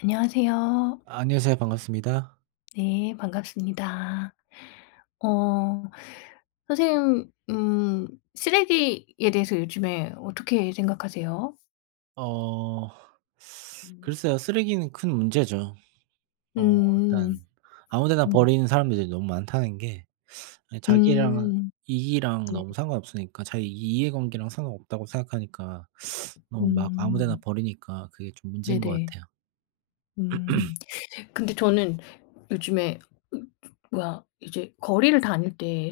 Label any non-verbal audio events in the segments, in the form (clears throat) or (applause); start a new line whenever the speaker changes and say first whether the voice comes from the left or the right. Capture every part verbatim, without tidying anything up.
left: 안녕하세요.
right: 안녕하세요. 반갑습니다.
left: 네, 반갑습니다. 어, 선생님, 음, 쓰레기에 대해서 요즘에 어떻게 생각하세요?
right: 어
left: 음.
right: 글쎄요. 쓰레기는 큰 문제죠. 어
left: 음,
right: 일단 아무 데나
left: 음.
right: 버리는 사람들이 너무 많다는 게 예 자기랑
left: 음,
right: 이익이랑
left: 네,
right: 너무 상관없으니까 자기 이해관계랑 상관없다고 생각하니까 너무 막 아무 데나
left: 음,
right: 버리니까 그게 좀 문제인 것
left: 네네,
right: 같아요.
left: 음. 근데 저는 요즘에, 으, 뭐야, 이제 거리를 다닐 때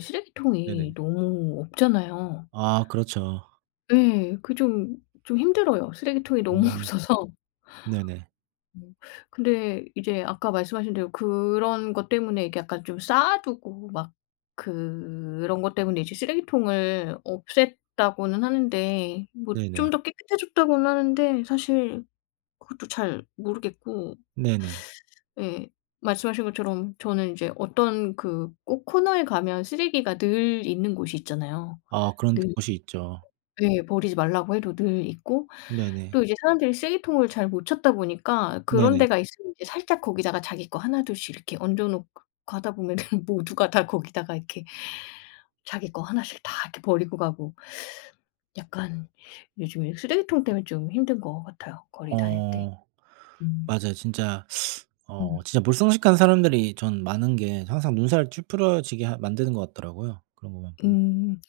right: 네네.
left: 쓰레기통이 너무 없잖아요.
right: 아 그렇죠.
left: 네, 그 좀, 좀 힘들어요. 쓰레기통이 너무 (laughs)
right: 음
left: 없어서.
right: 네네.
left: 음. 근데 이제 아까 말씀하신 대로 그런 것 때문에 이게 약간 좀 쌓아 두고 막 그런 것 때문에 이제 쓰레기통을 없앴다고는 하는데 뭐
right: 네네.
left: 좀 더 깨끗해졌다고는 하는데 사실 그것도 잘 모르겠고.
right: 네네.
left: 예. 말씀하신 것처럼 저는 이제 어떤 그 꼭 코너에 가면 쓰레기가 늘 있는 곳이 있잖아요.
right: 아 그런
left: 늘.
right: 곳이 있죠.
left: 예. 버리지 말라고 해도 늘 있고,
right: 네네.
left: 또 이제 사람들이 쓰레기통을 잘 못 찾다 보니까 그런
right: 네네.
left: 데가 있으면 이제 살짝 거기다가 자기 거 하나둘씩 이렇게 얹어 놓고 가다 보면은 (laughs) 모두가 다 거기다가 이렇게 자기 거 하나씩 다 이렇게 버리고 가고, 약간 요즘에 쓰레기통 때문에 좀 힘든 것 같아요, 거리 다닐 때.
right: 어.
left: 음.
right: 맞아요. 진짜
left: 음.
right: 어 진짜 몰상식한 사람들이 전 많은 게 항상 눈살 찌푸려지게 하 만드는 것 같더라고요, 그런 것만 보면.
left: 음.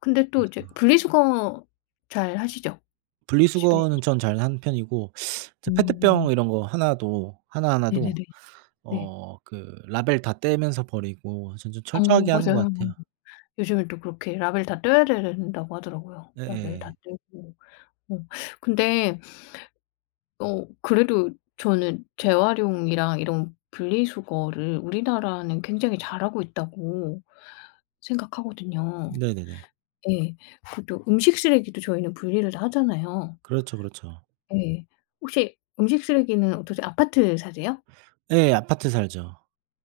left: 근데 또
right: 그래서
left: 이제 분리수거 잘 하시죠? 집에.
right: 분리수거는 전 잘하는 편이고 이제 페트병
left: 음.
right: 이런 거 하나도 하나하나도
left: 네네네. 네.
right: 어 그 라벨 다 떼면서 버리고 전 좀
left: 어,
right: 철저하게 하는 것
left: 맞아요.
right: 같아요.
left: 요즘엔 또 그렇게 라벨 다 떼야 된다고 하더라고요. 라벨
right: 예예.
left: 다 떼고, 어 근데 어 그래도 저는 재활용이랑 이런 분리수거를 우리나라는 굉장히 잘하고 있다고 생각하거든요.
right: 네네네.
left: 예. 그것도 음식 쓰레기도 저희는 분리를 다 하잖아요.
right: 그렇죠, 그렇죠.
left: 예. 혹시 음식 쓰레기는 어떠세요? 아파트 사세요?
right: 예. 예. 아파트 살죠.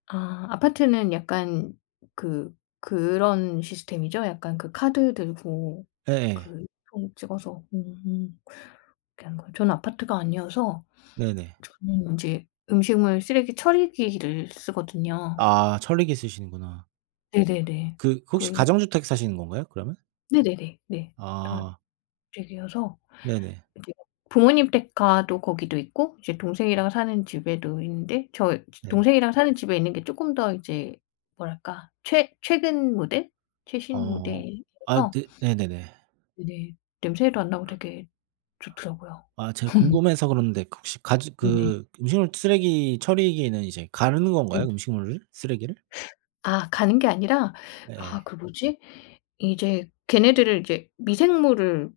left: 아, 아파트는 약간 그, 그런 시스템이죠? 약간 그 카드 들고,
right: 예예.
left: 그 통 찍어서. 음. 음. 그런 거 저는 아파트가 아니어서
right: 네네.
left: 음. 인제 음식물 쓰레기 처리기를 쓰거든요.
right: 아 철리기 쓰시는구나.
left: 네네네.
right: 그 혹시
left: 그래서
right: 가정주택 사시는 건가요, 그러면?
left: 네네네. 네. 다
right: 아
left: 집기여서
right: 네네.
left: 이제 부모님 댁 가도 거기도 있고, 이제 동생이랑 사는 집에도 있는데, 저
right: 네네.
left: 동생이랑 사는 집에 있는 게 쪼끔 더 이제, 뭐랄까, 최 최근 모델? 최신
right: 어. 아
left: 모델이어서
right: 네 네네네.
left: 네네 냄새도 안 나고 되게 좋더라고요.
right: 아 제가 궁금해서 그러는데 그 혹시 가지
left: 네 네 네.
right: 그 음식물 쓰레기 처리기에는 이제 가르는
left: 네.
right: 건가요? 음식물을? 쓰레기를?
left: 아, 가는 게 아니라,
right: 예.
left: 아, 그, 음. 뭐지? 이제 걔네들을 이제 미생물을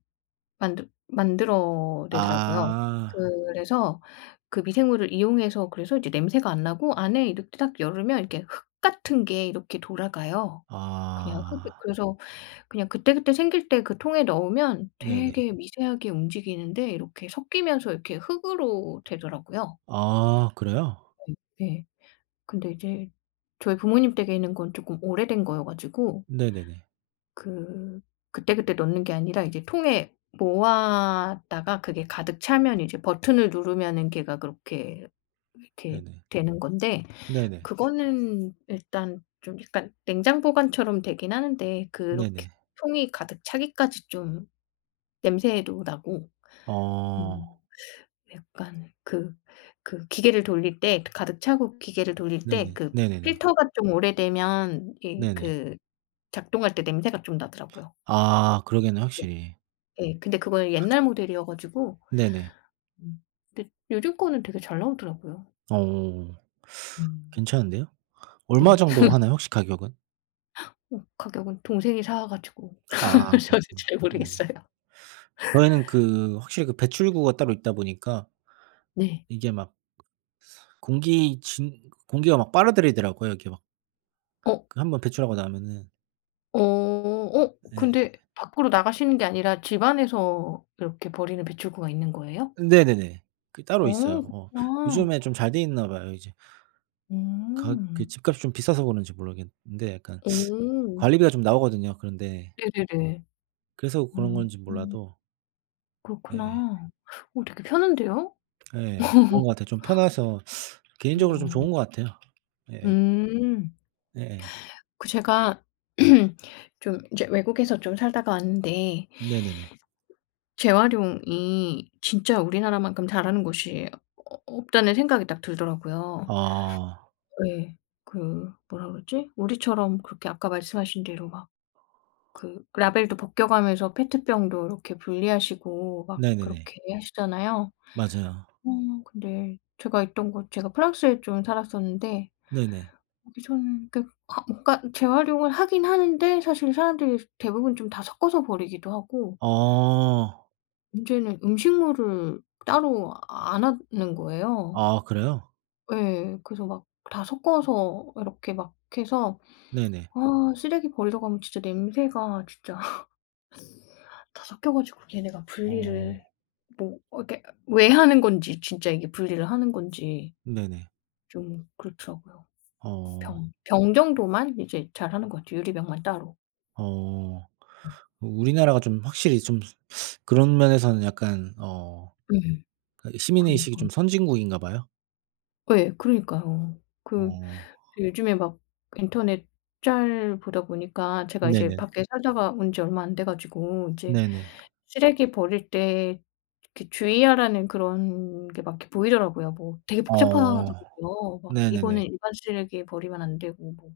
left: 만들 만들어내더라고요.
right: 아.
left: 그래서 그 미생물을 이용해서, 그래서 이제 냄새가 안 나고 안에 이렇게 딱 열으면 이렇게 흙 같은 게 이렇게 돌아가요. 그냥 흙이.
right: 아.
left: 그래서 그냥 그때그때 생길 때 그 통에 넣으면
right: 네네.
left: 되게 미세하게 움직이는데 이렇게 섞이면서 이렇게 흙으로 되더라고요.
right: 아 그래요?
left: 네, 근데 이제 저희 부모님 댁에 있는 건 쪼끔 오래된 거여 가지고,
right: 네네네.
left: 그 그때그때 넣는 게 아니라 이제 통에 모았다가 그게 가득 차면 이제 버튼을 누르면은 걔가 그렇게 이렇게
right: 네네.
left: 되는 건데,
right: 네네.
left: 그거는 일단 좀 약간 냉장 보관처럼 되긴 하는데, 그렇게
right: 네네.
left: 통이 가득 차기까지 좀 냄새도 나고.
right: 어.
left: 음. 약간 그, 그 기계를 돌릴 때, 가득 차고 기계를 돌릴 때
right: 네네.
left: 그
right: 네네네.
left: 필터가 좀 오래되면 이,
right: 네네.
left: 그 작동할 때 냄새가 좀 나더라고요.
right: 아 그러겠네요 확실히.
left: 예. 근데 그거는 옛날 모델이어 가지고.
right: 네네.
left: 음. 근데 요즘 거는 되게 잘 나오더라고요.
right: 어.
left: 음.
right: 괜찮은데요? 얼마
left: 네.
right: 정도 하나요 혹시 가격은?
left: 어, 가격은 동생이 사 가지고 저는
right: 아. 그렇구나.
left: (laughs) 잘
right: 네네.
left: 모르겠어요.
right: 저희는 그 확실히 그 배출구가 따로 있다 보니까
left: 네.
right: 이게 막 공기 진 공기가 막 빨아들이더라고요. 이렇게 막
left: 어.
right: 그 한 번 배출하고 나면은.
left: 어. 어,
right: 예예.
left: 근데 밖으로 나가시는 게 아니라 집 안에서 이렇게 버리는 배출구가 있는 거예요?
right: 네네네. 그 따로
left: 어,
right: 있어요. 어.
left: 그렇구나.
right: 요즘에 좀 잘 돼 있나 봐요. 이제 가 그
left: 음.
right: 집값이 좀 비싸서 그런지 모르겠는데 약간
left: 오.
right: 관리비가 좀 나오거든요. 그런데
left: 네네네.
right: 그래서 그런
left: 음.
right: 건지 몰라도 예예.
left: 그렇구나. 어, 되게 편한데요?
right: 예. 예, 예. 그런
left: (laughs)
right: 것 같아요. 좀 편해서 개인적으로 좀
left: 어.
right: 좋은 것 같아요. 예예.
left: 음.
right: 예예.
left: 그 제가 (clears throat) 좀 이제 외국에서 좀 살다가 왔는데,
right: 네네네.
left: 재활용이 진짜 우리나라만큼 잘하는 곳이 어 없다는 생각이 딱 들더라고요.
right: 아.
left: 네, 그, 뭐라 그러지? 우리처럼 그렇게 아까 말씀하신 대로 막 그 라벨도 벗겨가면서 페트병도 이렇게 분리하시고 막
right: 네네네.
left: 그렇게 하시잖아요.
right: 맞아요.
left: 어, 근데 제가 있던 곳, 제가 프랑스에 좀 살았었는데,
right: 네네.
left: 기 저는 그, 아, 뭔가 재활용을 하긴 하는데 사실 사람들이 대부분 좀 다 섞어서 버리기도 하고,
right: 어.
left: 문제는 음식물을 따로 안 하는 거예요.
right: 아 그래요?
left: 예. 그래서 막 다 섞어서 이렇게 막 해서,
right: 네네.
left: 아, 쓰레기 버리러 가면 진짜 냄새가 진짜 (laughs) 다 섞여 가지고, 얘네가
right: 어
left: 분리를 뭐, 어 이렇게 왜 하는 건지, 진짜 이게 분리를 하는 건지
right: 네네.
left: 좀 그렇더라고요.
right: 어
left: 병 병 정도만 이제 잘하는 것 같아요, 유리병만 따로.
right: 어. 우리나라가 좀 확실히 좀 그런 면에서는 약간 어
left: 예.
right: 그 시민 의식이
left: 그러니까.
right: 좀 선진국인가 봐요.
left: 예. 그러니까요. 그
right: 어
left: 요즘에 막 인터넷 짤 보다 보니까 제가 이제
right: 네네네.
left: 밖에 살다가 온지 얼마 안 돼 가지고 이제
right: 네네.
left: 쓰레기 버릴 때 이렇게 주의하라는 그런 게 막 이렇게 보이더라고요. 뭐 되게
right: 어
left: 복잡하더라고요. 막
right: 네네네.
left: 이거는 일반 쓰레기에 버리면 안 되고, 뭐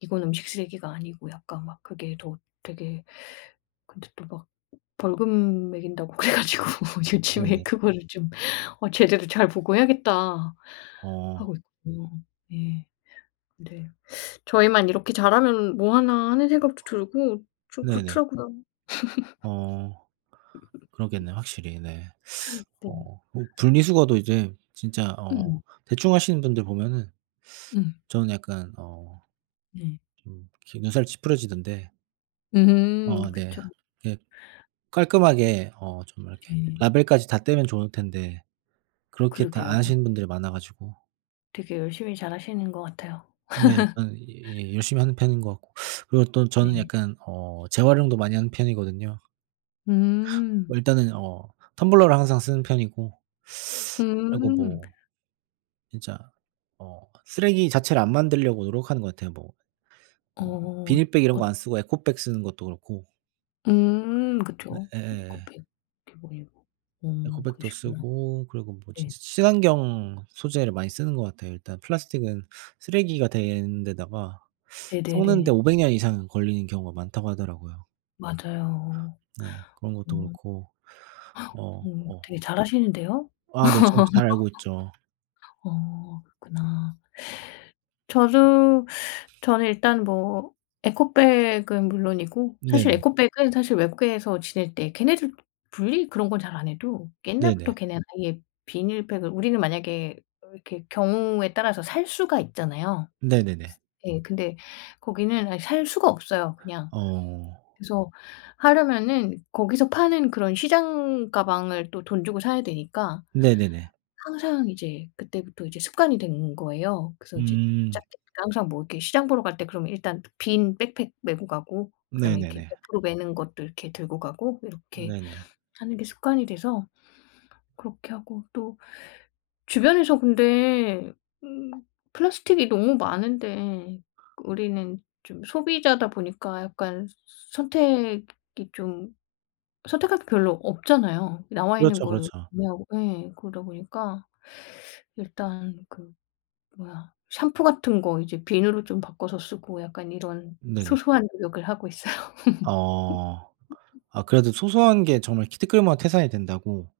left: 이건 음식 쓰레기가 아니고, 약간 막 그게 더 되게, 근데 또 막 벌금 매긴다고 (laughs) 그래 가지고 요즘에, 음.
right: 네네.
left: 그거를 좀, 어 '제대로 잘 보고 해야겠다.'
right: 어
left: 하고 있거든요. 예. 근데 저희만 이렇게 잘하면 뭐 하나 하는 생각도 들고, 좀
right: 네네.
left: 그렇더라고요.
right: 어 그러겠네요 확실히. 네.
left: 네.
right: 어 뭐 분리수거도 이제 진짜 어
left: 음.
right: 대충 하시는 분들 보면은
left: 음.
right: 저는 약간 어
left: 네.
right: 좀 이렇게 눈살 찌푸려지던데
left: 음.
right: 어 네.
left: 그쵸.
right: 예 깔끔하게 어 좀 이렇게
left: 네.
right: 라벨까지 다 떼면 좋을 텐데 그렇게 다 안
left: 그러게요.
right: 하시는 분들이 많아 가지고
left: 되게 열심히 잘하시는 것 같아요.
right: 네 저는 예 예 열심히 하는 편인 것 같고 그리고 또 저는
left: 네.
right: 약간 어 재활용도 많이 하는 편이거든요.
left: 음.
right: 뭐 일단은 어 텀블러를 항상 쓰는 편이고 그리고
left: 음.
right: 뭐 진짜 어 쓰레기 자체를 안 만들려고 노력하는 것 같아요. 뭐 어
left: 어.
right: 비닐백 이런
left: 어.
right: 거 안 쓰고 에코백 쓰는 것도 그렇고.
left: 음.
right: 예
left: 그쵸. 이거 이거
right: 예예.
left: 빼, 이게 뭐이고. 어,
right: 에코백도
left: 그러시구나.
right: 쓰고 그리고 뭐
left: 네.
right: 진짜 친환경 소재를 많이 쓰는 것 같아요. 일단 플라스틱은 쓰레기가 되는 데다가 썩는데
left: 네네네.
right: 오백 년 이상 걸리는 경우가 많다고 하더라고요.
left: 맞아요.
right: 네. 그런 것도
left: 음.
right: 그렇고 어
left: 음,
right: 어.
left: 되게 잘하시는데요.
right: 아 네. 전 잘 알고 있죠.
left: 어, 그렇구나. 저도, 저는 일단 뭐, 에코백은 물론이고, 사실
right: 네네.
left: 에코백은 사실 외국에서 지낼 때 걔네들 분리 그런 건 잘 안 해도
right: 네네.
left: 옛날부터 걔네는 아예 비닐팩을, 우리는 만약에 이렇게 경우에 따라서 살 수가 있잖아요.
right: 네네네.
left: 예. 근데 거기는 아예 살 수가 없어요 그냥.
right: 어.
left: 그래서 하려면은 거기서 파는 그런 시장 가방을 또 돈 주고 사야 되니까
right: 네네네.
left: 항상 이제 그때부터 이제 습관이 된 거예요. 그래서 이제
right: 음.
left: 자켓 항상 뭐 이렇게 시장 보러 갈 때 그러면, 일단 빈 백팩 메고 가고, 그다음에 이렇게
right: 네네네.
left: 옆으로 매는 것도 이렇게 들고 가고, 이렇게
right: 네네.
left: 하는 게 습관이 돼서 그렇게 하고, 또 주변에서, 근데 음 플라스틱이 너무 많은데, 우리는 좀 소비자다 보니까 약간 선택이 좀, 선택할 게 별로 없잖아요. 나와 있는
right: 그렇죠,
left: 거를
right: 그렇죠.
left: 구매하고. 예. 그러다 보니까 일단 그, 뭐야, 샴푸 같은 거 이제 비누로 좀 바꿔서 쓰고, 약간 이런
right: 네네.
left: 소소한 노력을 하고 있어요. (laughs)
right: 어. 아 그래도 소소한 게 정말 키트끌모 태산이 된다고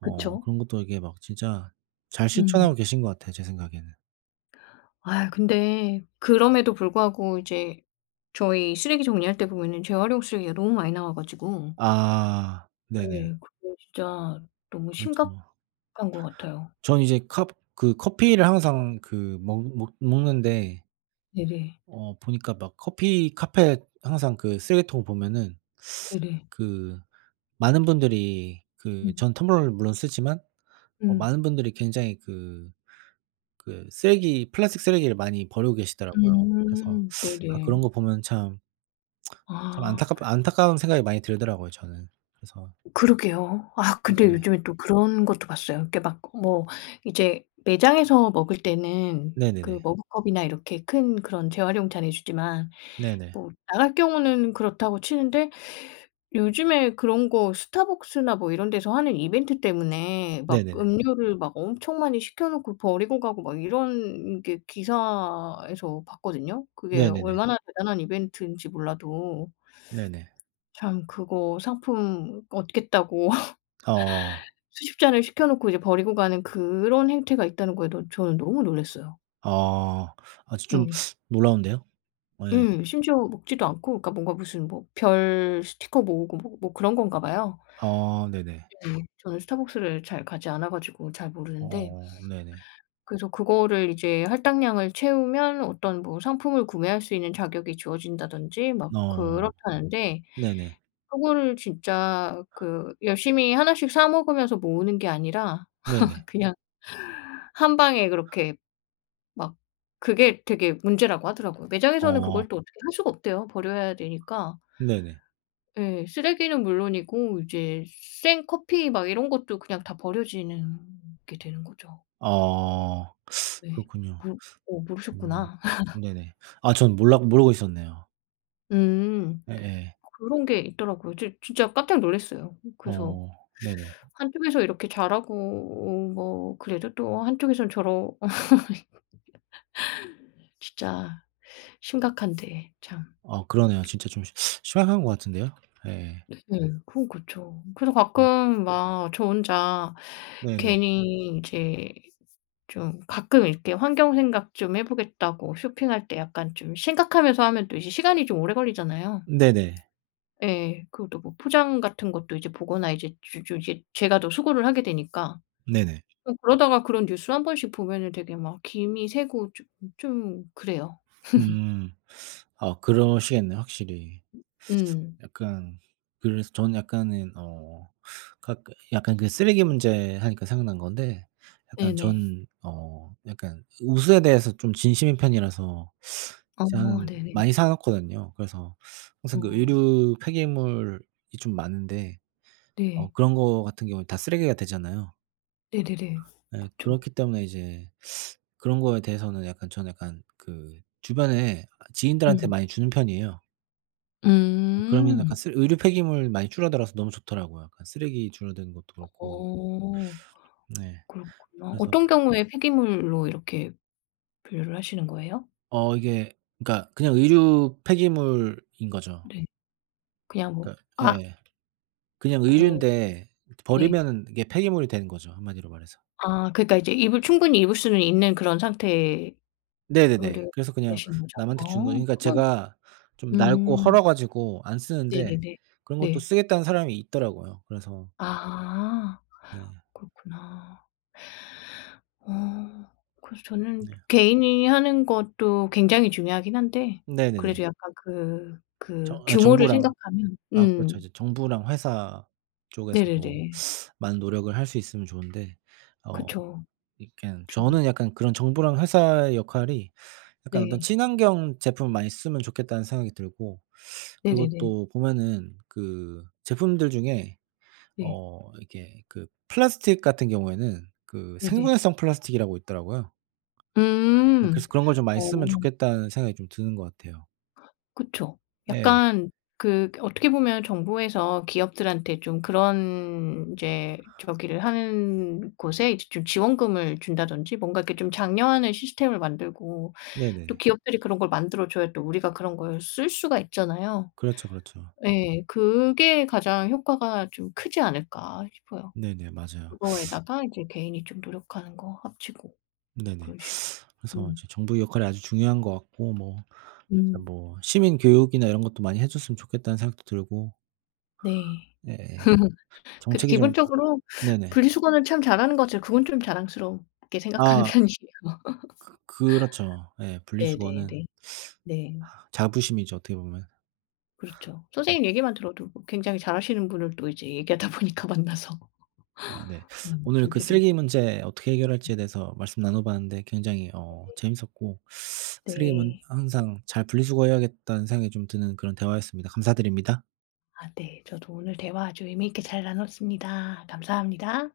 right: 어
left: 그쵸.
right: 그런 것도 이게 막 진짜 잘 실천하고
left: 음.
right: 계신 것 같아요 제 생각에는.
left: 아, 근데 그럼에도 불구하고 이제 저희 쓰레기 정리할 때 보면은 재활용 쓰레기가 너무 많이 나와 가지고,
right: 아 네네.
left: 예, 그게 진짜 너무
right: 그렇죠.
left: 심각한 것 같아요.
right: 전 이제 컵 그 커피를 항상 그 먹 먹 먹는데
left: 네네.
right: 어 보니까 막 커피 카페 항상 그 쓰레기통 보면은
left: 네네.
right: 그 많은 분들이 그
left: 음.
right: 전 텀블러를 물론 쓰지만 어
left: 음.
right: 많은 분들이 굉장히 그 그 쓰레기 플라스틱 쓰레기를 많이 버리고 계시더라고요. 그래서
left: 음.
right: 아 그런
left: 네네.
right: 거 보면 참 참
left: 아.
right: 안타깝 안타까운 생각이 많이 들더라고요 저는. 그래서
left: 그러게요. 아, 근데
right: 네.
left: 요즘에 또 그런 것도 봤어요. 이렇게 막 뭐 이제 매장에서 먹을 때는
right: 네네네.
left: 그 머그컵이나 이렇게 큰 그런 재활용 잔 해 주지만
right: 네네.
left: 뭐 나갈 경우는 그렇다고 치는데, 요즘에 그런 거 스타벅스나 뭐 이런 데서 하는 이벤트 때문에 막
right: 네네네.
left: 음료를 막 엄청 많이 시켜 놓고 버리고 가고 막 이런 게 기사에서 봤거든요. 그게
right: 네네네.
left: 얼마나 대단한 이벤트인지 몰라도,
right: 네네.
left: 참 그거 상품 얻겠다고
right: 어어.
left: 수십 잔을 시켜 놓고 이제 버리고 가는 그런 행태가 있다는 거에 너 저는 너무 놀랐어요.
right: 어. 아 아주 좀
left: 예.
right: 놀라운데요? 예.
left: 예. 심지어 먹지도 않고, 그러니까 뭔가 무슨 뭐 별 스티커 모으고 뭐 뭐 그런 건가 봐요.
right: 아 네네.
left: 예. 저는 스타벅스를 잘 가지 않아 가지고 잘 모르는데,
right: 어 네네.
left: 그래서 그거를 이제 할당량을 채우면 어떤 뭐 상품을 구매할 수 있는 자격이 주어진다든지 막
right: 어.
left: 그렇다는데,
right: 네네.
left: 그거를 진짜 그 열심히 하나씩 사 먹으면서 모으는 게 아니라
right: 네네.
left: 그냥 한 방에 그렇게 막, 그게 되게 문제라고 하더라고요. 매장에서는
right: 어
left: 그걸 또 음. 어떻게 할 수가 없대요. 버려야 되니까.
right: 네네.
left: 예. 쓰레기는 물론이고, 이제 생 커피 막 이런 것도 그냥 다 버려지는 게 되는 거죠.
right: 아
left: 네.
right: 그렇군요.
left: 모 어
right: 음.
left: 모르셨구나. (laughs)
right: 네네. 아 전 몰라 모르고 있었네요.
left: 음.
right: 예예.
left: 그런 게 있더라고요. 저 진짜 깜짝 놀랐어요. 그래서
right: 어 네네.
left: 한쪽에서 이렇게 잘하고 뭐 그래도 또 한쪽에선 저러 어 진짜 심각한데 참.
right: 아 그러네요. 진짜 좀 심 심각한 것 같은데요? 예예.
left: 네. 그건 그쵸. 그래서
right: 예.
left: 가끔 막 저 혼자
right: 네네.
left: 괜히 이제 좀 가끔 이렇게 환경 생각 좀 해 보겠다고 쇼핑할 때 약간 좀 생각하면서 하면 또 이제 시간이 좀 오래 걸리잖아요.
right: 네네.
left: 예. 그리고 또 뭐 포장 같은 것도 이제 보거나 이제 주 주 이제 제가 더 수고를 하게 되니까.
right: 네네.
left: 어, 그러다가 그런 뉴스 한 번씩 보면은 되게 막 김이 새고 좀, 좀 그래요.
right: 음. 아 그러시겠네요 확실히.
left: 음.
right: 약간 그래서 저는 약간은 어 각 약간 그 쓰레기 문제 하니까 생각난 건데 약간
left: 네네.
right: 전 어 약간 옷에 대해서 좀 진심인 편이라서
left: 어.
right: 진짜 한
left: 네네.
right: 많이 사 놓거든요. 그래서 항상 그
left: 어.
right: 의류 폐기물이 좀 많은데 어
left: 네.
right: 그런 거 같은 경우에 다 쓰레기가 되잖아요.
left: 네네네.
right: 예
left: 그쵸.
right: 그렇기 때문에 이제 그런 거에 대해서는 약간 저는 약간 그 주변에 아 지인들한테
left: 음.
right: 많이 주는 편이에요. 어 그러면 약간
left: 음.
right: 쓰 의류 폐기물 많이 줄어들어서 너무 좋더라고요. 약간 쓰레기 줄어드는 것도 그렇고.
left: 어,
right: 네.
left: 그렇구나.
right: 그래서
left: 어떤 경우에 폐기물로 이렇게 분류를 하시는 거예요?
right: 어 이게 그러니까 그냥 의류 폐기물인 거죠.
left: 네. 그냥 뭐,
right: 그러니까
left: 아,
right: 예. 그냥
left: 어,
right: 의류인데
left: 네.
right: 버리면은 이게 폐기물이 되는 거죠, 한마디로 말해서.
left: 아, 그러니까 이제 입을 충분히 입을 수는 있는 그런 상태의
right: 네네네. 그래서 그냥
left: 얘기하시는 거죠?
right: 남한테 주는 거예요.
left: 어,
right: 그러니까
left: 그건
right: 제가 좀 낡고
left: 음.
right: 헐어 가지고 안 쓰는데
left: 네네네.
right: 그런 것도
left: 네.
right: 쓰겠다는 사람이 있더라고요. 그래서
left: 아,
right: 네.
left: 그렇구나. 어, 그래서 저는
right: 네.
left: 개인이 하는 것도 굉장히 중요하긴 한데,
right: 네네네.
left: 그래도 약간 그,
right: 정
left: 그
right: 아
left: 규모를
right: 정부랑
left: 생각하면
right: 아 그렇죠.
left: 음.
right: 이제 정부랑 회사 쪽에서도
left: 네네네.
right: 많은 노력을 할 수 있으면 좋은데 어
left: 그쵸.
right: 이렇게
left: 좀.
right: 저는 약간 그런 정부랑 회사의 역할이 약간 어떤
left: 네.
right: '친환경 제품을 많이 쓰면 좋겠다.'는 생각이 들고 그리고
left: 네네네.
right: 또 보면은 그 제품들 중에
left: 네.
right: 어 이게 그 플라스틱 같은 경우에는 그
left: 네네.
right: 생분해성 플라스틱이라고 있더라고요. 네
left: 음.
right: 그래서 '그런 걸 좀 많이 쓰면
left: 어,
right: 좋겠다.'는 생각이 좀 드는 것 같아요.
left: 그쵸.
right: 예.
left: 약간 그, 어떻게 보면 정부에서 기업들한테 좀 그런, 인제 저기를 하는 곳에 이제 좀 지원금을 준다든지 뭔가 이렇게 좀 장려하는 시스템을 만들고, 또
right: 네네.
left: 기업들이 그런 걸 만들어 줘야 또 우리가 그런 걸 쓸 수가 있잖아요.
right: 그렇죠, 그렇죠.
left: 예. 그게 가장 효과가 좀 크지 않을까 싶어요.
right: 네네. 맞아요.
left: 그거에다가 이제 개인이 좀 노력하는 거 합치고.
right: 네네.
left: 그런 식으로.
right: 그래서
left: 음.
right: 이제 정부의 역할이 아주 중요한 것 같고 뭐 진짜
left: 음.
right: 뭐 시민 교육이나 이런 것도 많이 해 줬으면 좋겠다는 생각도 들고
left: 네.
right: 예예.
left: 그래서
right: 정책이 좀 (unintelligible)
left: 기본적으로
right: 네네.
left: 분리수거는 참 잘하는 것 같아요. 그건 좀 자랑스럽게 생각하는
right: 아
left: (laughs) 편이에요.
right: 그렇죠. 예. 분리수거는
left: 네네네. 네.
right: 자부심이죠 어떻게 보면.
left: 그렇죠.
right: 음.
left: 선생님 얘기만 들어도 뭐 굉장히 잘하시는 분을 또 이제 얘기하다 보니까 (laughs) 만나서,
right: 아 네.
left: 음,
right: 오늘 그
left: 전체적인.
right: 쓰레기 문제 어떻게 해결할지에 대해서 말씀 나눠 봤는데 굉장히 어 재밌었고 쓰레기는
left: 네.
right: 항상 잘 분리수거해야겠다는 생각이 좀 드는 그런 대화였습니다. 감사드립니다.
left: 아, 네. 저도 오늘 대화 아주 의미 있게 잘 나눴습니다. 감사합니다.